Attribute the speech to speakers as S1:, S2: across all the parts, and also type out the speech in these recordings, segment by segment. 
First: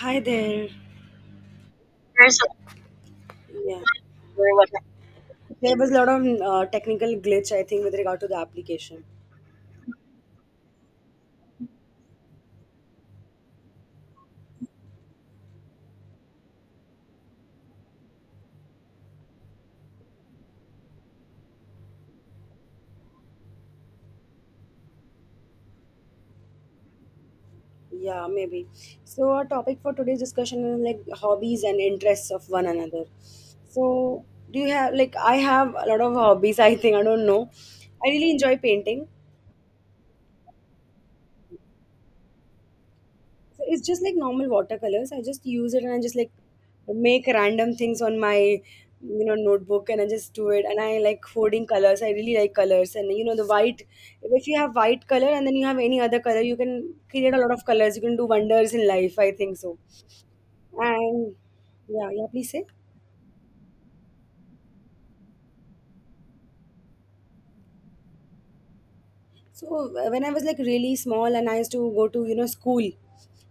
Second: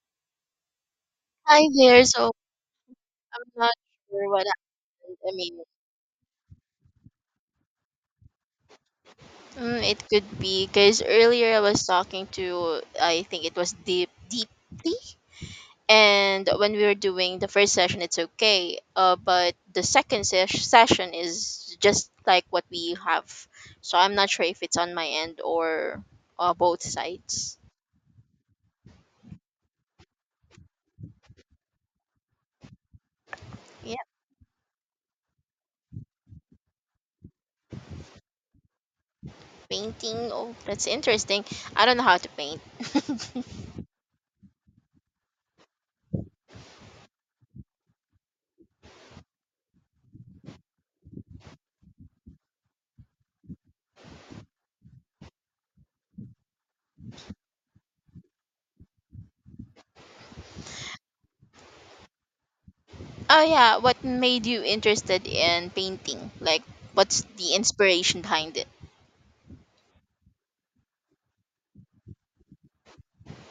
S1: Hi there.
S2: Hi there.
S1: There's
S2: I'm not
S1: Yeah.
S2: sure what
S1: there was a-
S2: happened. I mean,
S1: There was a lot of technical glitch, I think, with regard to the application.
S2: it could be because earlier I was talking to, I think it was deep, deeply, and when we were doing the first session, it's okay. But the second session is just like what we have. So I'm not sure if it's on my end or both sides.
S1: Yeah, maybe. So, our topic for today's discussion is like hobbies and interests of one another.
S2: Yeah,
S1: So, do you have, like, I have a lot of hobbies, I think, I don't know. I really enjoy painting.
S2: painting. Oh, that's interesting. I don't know how to paint.
S1: So, it's just like normal watercolors. I just use it and I just like make random things on my notebook, and I just do it, and I like hoarding colors. I really like colors, and you know the white. If you have white color and then you have any other color, you can create a lot of colors. You can do wonders in life, I think so. And, yeah, yeah, please say.
S2: Oh yeah, what made you interested in painting? Like what's the inspiration behind it?
S1: So when I was like really small, and I used to go to school,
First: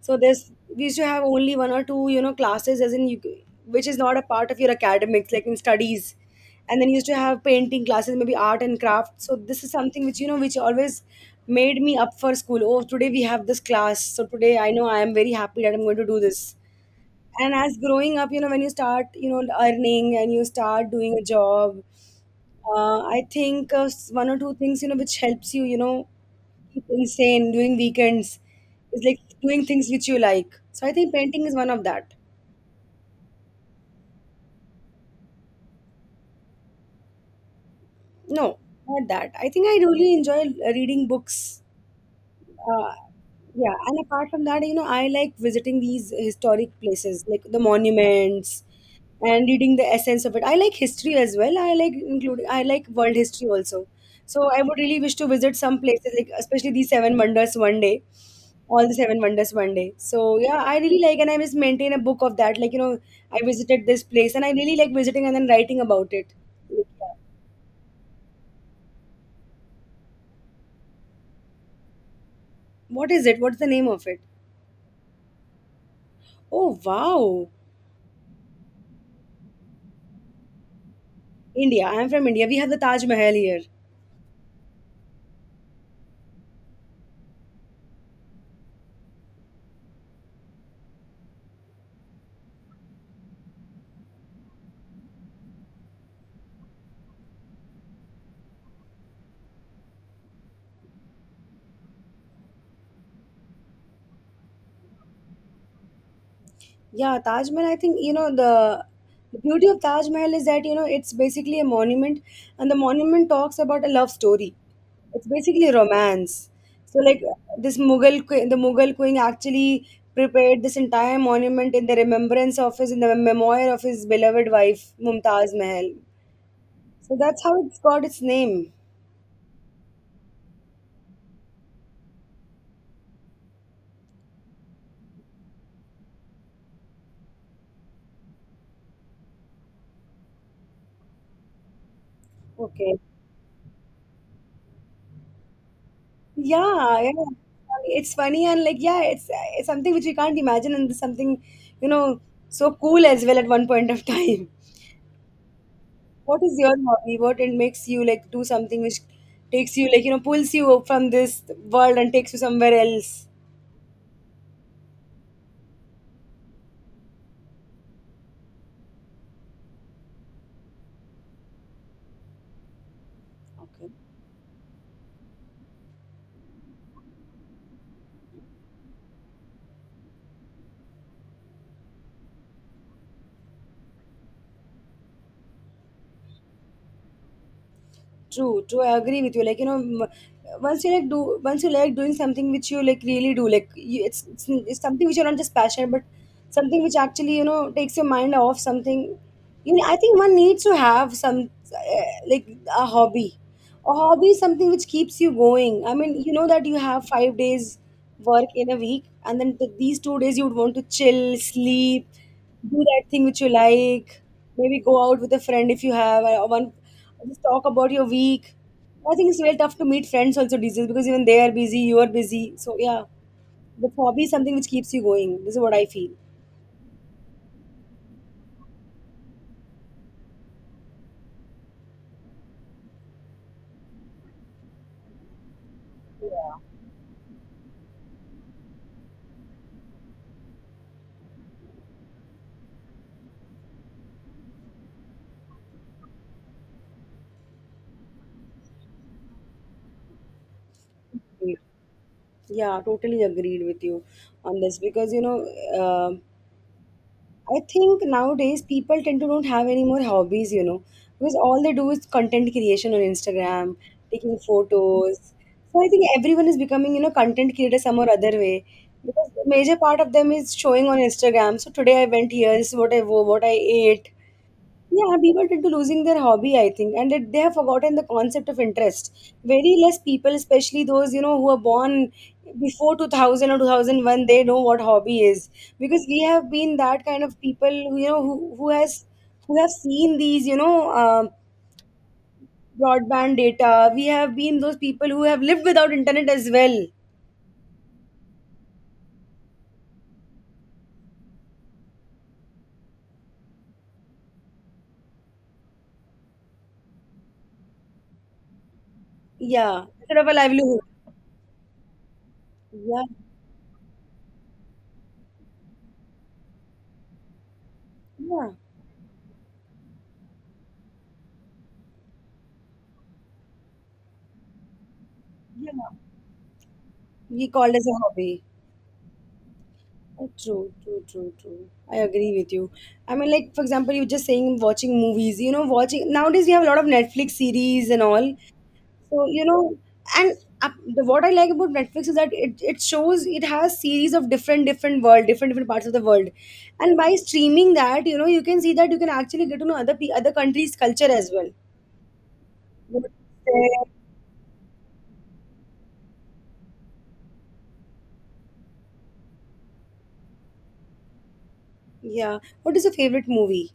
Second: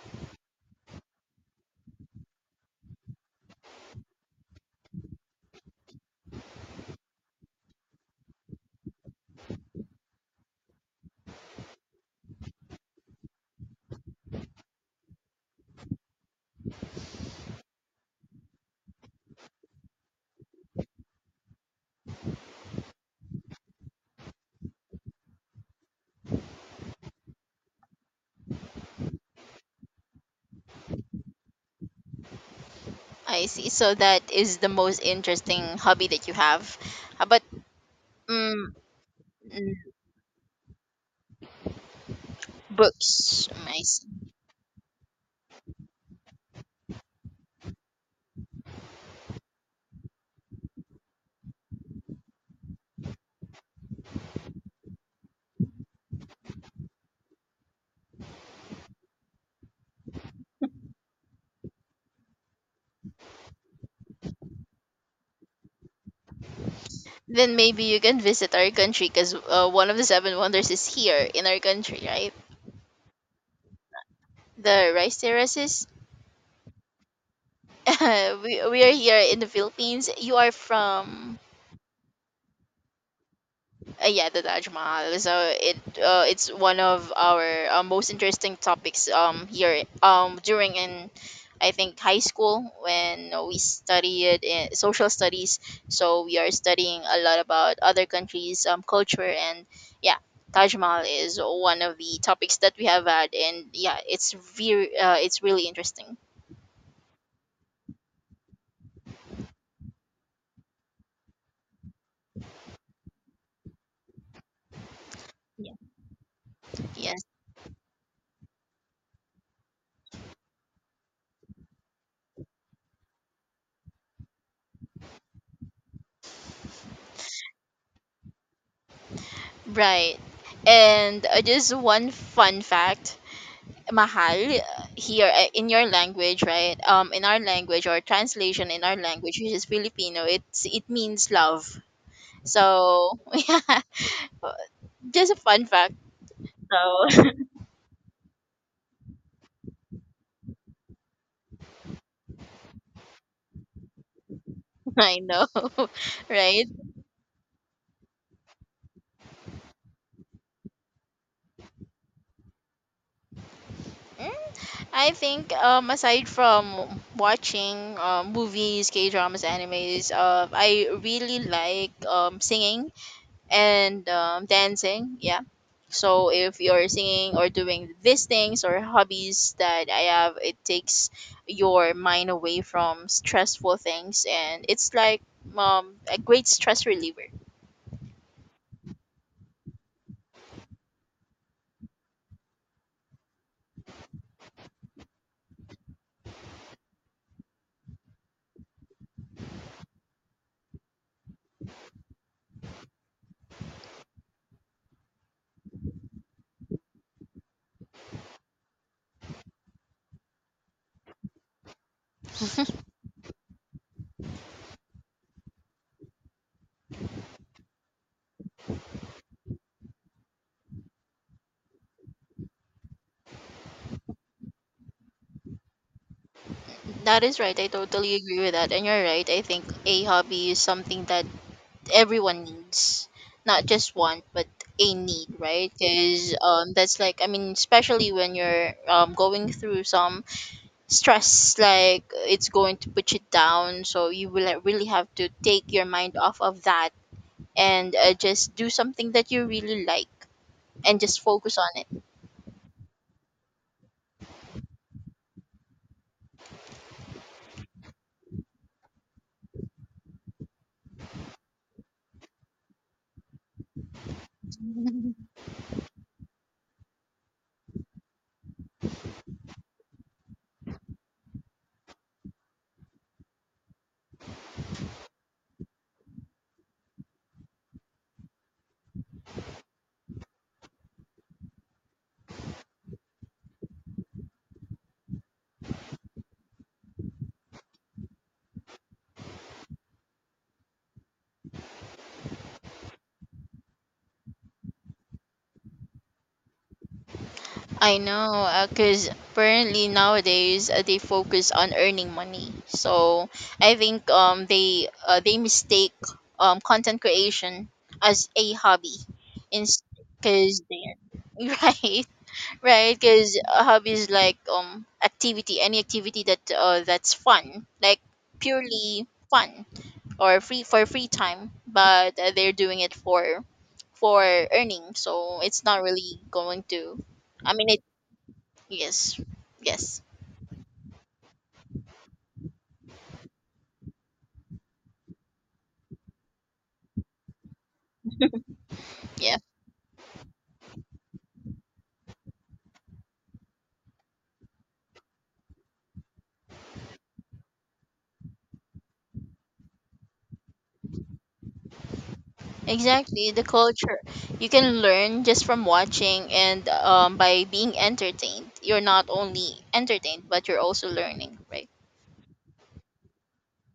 S1: so there's we used to have only one or two classes, as in you, which is not a part of your academics, like in studies, and then you used to have painting classes, maybe art and craft. So this is something which which always made me up for school. Oh, today we have this class, so today I know I am very happy that I'm going to do this. And as growing up, when you start earning and you start doing a job, I think one or two things which helps you you know insane doing weekends. It's like doing things which you like, so I think painting is one of that.
S2: I see. So that is the most interesting hobby that you have. How about
S1: No,
S2: mm,
S1: not that. I think
S2: mm,
S1: I really enjoy reading books. uh,
S2: books? Mm,
S1: yeah,
S2: I
S1: and
S2: see.
S1: apart from that, I like visiting these historic places, like the monuments, and reading the essence of it. I like history as well. I like world history also. So I would really wish to visit some places, like especially these seven wonders one day, all the seven wonders one day. So yeah, I really like, and I just maintain a book of that, like, I visited this place and I really like visiting and then writing about it. Like, yeah.
S2: Then maybe you can visit our country because one of the seven wonders is here in our country, right?
S1: What is it? What's the name of it?
S2: The rice terraces.
S1: Oh wow.
S2: We are here in the Philippines. You are from
S1: India. I'm from India. We have the Taj Mahal here.
S2: Yeah, the Taj Mahal. So it it's one of our most interesting topics here during in I think high school when we studied in social studies. So we are studying a lot about other countries' culture and yeah, Taj Mahal is one of the topics that we have had and yeah, it's very it's really interesting.
S1: Yeah, Taj Mahal. I think you know the beauty of Taj Mahal is that it's basically a monument, and the monument talks about a love story. It's basically
S2: Yeah.
S1: romance. So like
S2: Yes,
S1: the Mughal queen actually prepared this entire monument in the memoir of his beloved wife Mumtaz Mahal. So that's how it's got its name.
S2: right. And just one fun fact, mahal here in your language, right, um, in our language or translation in our language, which is Filipino, it's it means love.
S1: Okay.
S2: So yeah, just a fun fact.
S1: Yeah,
S2: So
S1: yeah. It's funny, and like yeah, it's something which we can't imagine, and something, you know, so cool as well at one point of time.
S2: I know.
S1: What is
S2: Right.
S1: your hobby? What it makes you like do something which takes you like, pulls you from this world and takes you somewhere else.
S2: I think aside from watching um movies, K dramas, animes, I really like singing
S1: Okay.
S2: and um dancing. Yeah, so if you're singing or doing these things or hobbies that I have, it takes your mind away from stressful things, and it's like um a great stress reliever.
S1: True, true. I agree with you. Like once you like doing something which you like really do, like you, it's something which you're not just passionate, but something which actually takes your mind off something. You know, I think one needs to have some like a hobby. A hobby is something which keeps you going. I mean, you know that you have 5 days work in a week, and then these 2 days you would want to chill, sleep, do that thing which you like, maybe go out with a friend if you have, or one, just talk about your week. I think it's real tough to meet friends also these days, because even they are busy, you are busy, so yeah. The hobby is something which keeps you going. This is what I feel.
S2: That is right. I totally agree with that, and you're right. I think a hobby is something that everyone needs, not just want, but a need, right? Because um that's like, I mean, especially when you're um going through some stress, like it's going to put you down, so you will, like, really have to take your mind off of that, and just do something that you really like and just focus on
S1: Yeah, totally agreed with you on this, because uh, I think nowadays people tend to don't have any more hobbies, you know, because all they do is content creation on Instagram, taking
S2: it.
S1: photos. So I think everyone is becoming, content creator some or other way, because the major part of them is showing on Instagram. So today I went here, this is what I wore, what I ate. Yeah, people tend to losing their hobby, I think, and they have forgotten the concept of interest. Very less people, especially those who are born before 2000 or 2001, they know what hobby is, because we have been that kind of people who have seen these broadband data. We have been those people who have lived without internet as well.
S2: I know, because apparently nowadays they focus on earning money. So I think they mistake content creation as a hobby, because
S1: Yeah, instead of a livelihood.
S2: they're right. Right,
S1: Yeah,
S2: because a hobby is like activity, any activity that that's fun, like
S1: yeah,
S2: purely fun, or free, for free time, but they're doing it for earning, so it's
S1: yeah.
S2: not really going to.
S1: He
S2: I mean,
S1: called
S2: it,
S1: as a hobby.
S2: yes, yes,
S1: Oh, true, true, true, true. I agree with you. I mean, like, for example, you just saying watching movies, you know, watching nowadays we have a lot of Netflix series and all. So,
S2: yeah,
S1: and uh, what I like about Netflix is that it has series of different, different parts of the world. And by streaming that, you can see that you can actually get to know other countries' culture as well. What is
S2: exactly. The
S1: their-
S2: culture you can learn just from watching and by being entertained. You're not only entertained, but you're also learning, right?
S1: Yeah. What is your favorite movie,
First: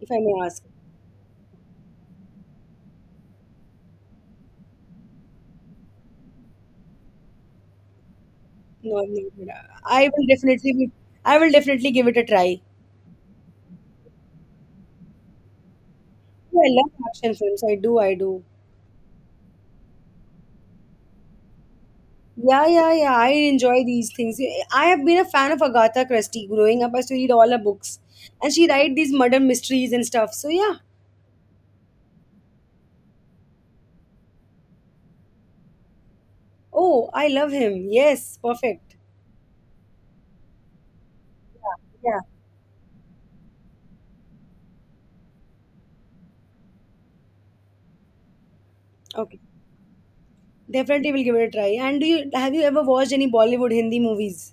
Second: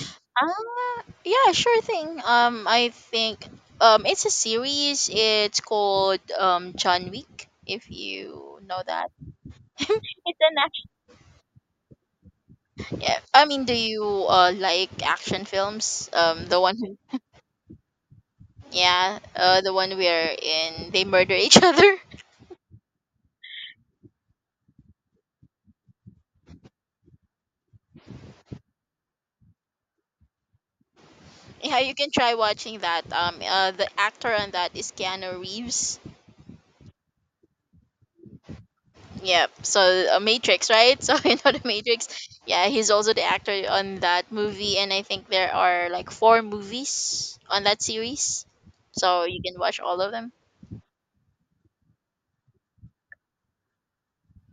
S1: if I may ask?
S2: Uh, yeah, sure thing. I think um it's a series. It's called um John Wick. If you know
S1: No,
S2: that,
S1: no, no. I will
S2: it's an
S1: definitely,
S2: action.
S1: be- I will definitely give it a try.
S2: Yeah, I mean, do you like action films?
S1: Oh,
S2: The
S1: I
S2: one
S1: love
S2: who,
S1: action films. I do, I do.
S2: yeah, the one where in they murder each other.
S1: Yeah, yeah, yeah. I enjoy these things. I have been a fan of Agatha Christie growing up. I used to read all her books. And she write these murder mysteries and stuff. So yeah.
S2: Yeah, you can try watching that. The actor on that is Keanu Reeves.
S1: Oh, I love him. Yes, perfect.
S2: Yeah. So Matrix, right? So you know the Matrix.
S1: Yeah.
S2: Yeah, he's also the actor on that movie, and I think there are like four movies on that series, so
S1: Okay.
S2: you can watch all of them.
S1: Definitely will give it a try. And do you have you ever watched any Bollywood Hindi movies?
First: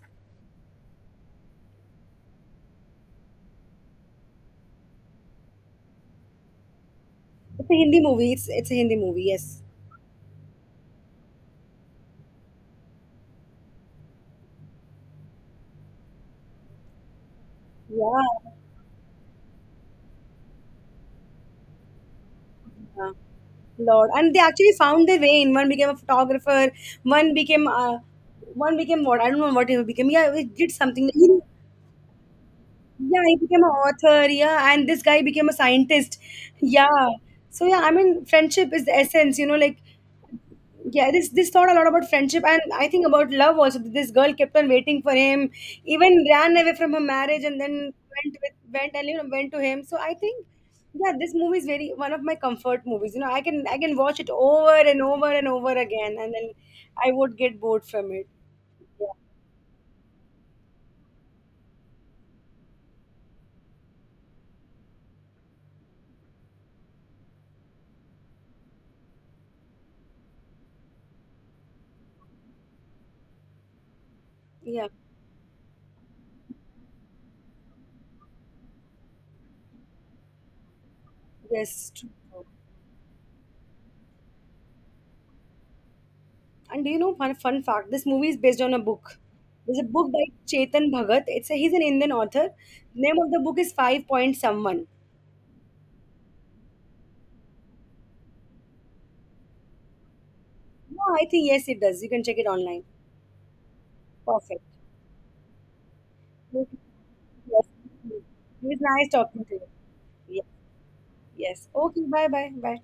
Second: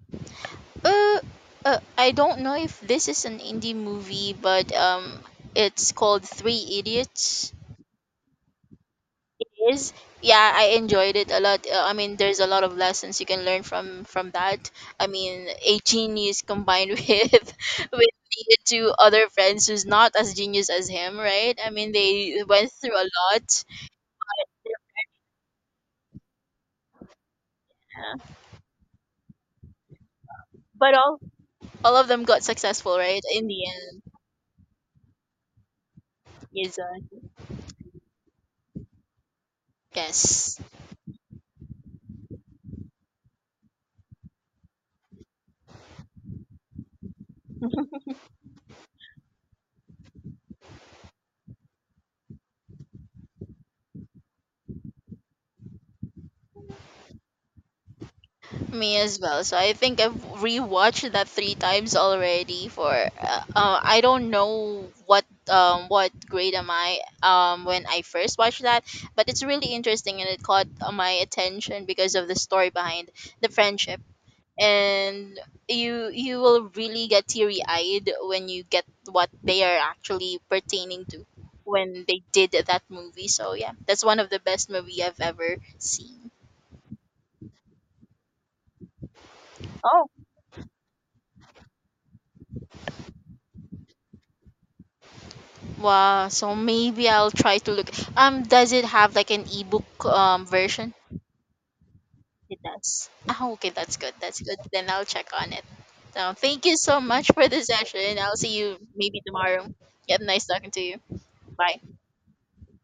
S2: Uh, I don't know if this is an indie movie, but um it's called Three Idiots.
S1: It's a Hindi movie. It's a Hindi movie, yes.
S2: It is. Yeah, I enjoyed it a lot. I mean, there's a lot of lessons you can learn from that. I mean, a genius combined with
S1: Yeah,
S2: the two other friends who's not as genius as him, right? I mean, they went through a
S1: yeah.
S2: lot,
S1: Lord. And they actually found their way in. One became a photographer, one became uh,
S2: uh,
S1: one became what? I don't know what he became. Yeah, it did
S2: but
S1: something.
S2: all of them got successful,
S1: Yeah,
S2: right?
S1: he
S2: In
S1: became
S2: the
S1: an
S2: end,
S1: author. Yeah, and this guy became a scientist.
S2: yes,
S1: Yeah. So yeah, I mean, friendship is the essence. You know, like
S2: yes.
S1: yeah, this taught a lot about friendship, and I think about love also. This girl kept on waiting for him, even ran away from her marriage, and then went with went and you know went to him. So I think yeah, this movie is very one of my comfort movies. You know, I can watch it over and over and over again, and then I would get bored from it.
S2: Me
S1: Yeah.
S2: as well. So I think I've rewatched that three times already. For I don't know what grade am I when I first watched that, but it's really interesting, and it caught my attention because of the story behind the friendship.
S1: Yeah.
S2: And you will really get teary eyed when you get what they are actually pertaining to
S1: Yes.
S2: when
S1: True.
S2: they did that movie. So yeah, that's one of the best movie I've ever seen.
S1: And do you know fun fact? This movie is based on a book. There's a
S2: Oh,
S1: book by Chetan Bhagat. He's an Indian author. Name of the book is Five Point Someone.
S2: wow, so maybe I'll try to look. Does it have like an ebook version?
S1: No, I think yes, it does. You can check it
S2: It
S1: online.
S2: does. Oh, okay, that's good. That's good.
S1: Perfect.
S2: Then I'll check on it. So thank
S1: Okay,
S2: you so much for the
S1: yes.
S2: session. I'll see
S1: It
S2: you
S1: was nice
S2: maybe
S1: talking to you.
S2: tomorrow. Yeah,
S1: Yeah.
S2: nice talking to you.
S1: Yes.
S2: Bye.
S1: Okay. Bye. Bye. Bye.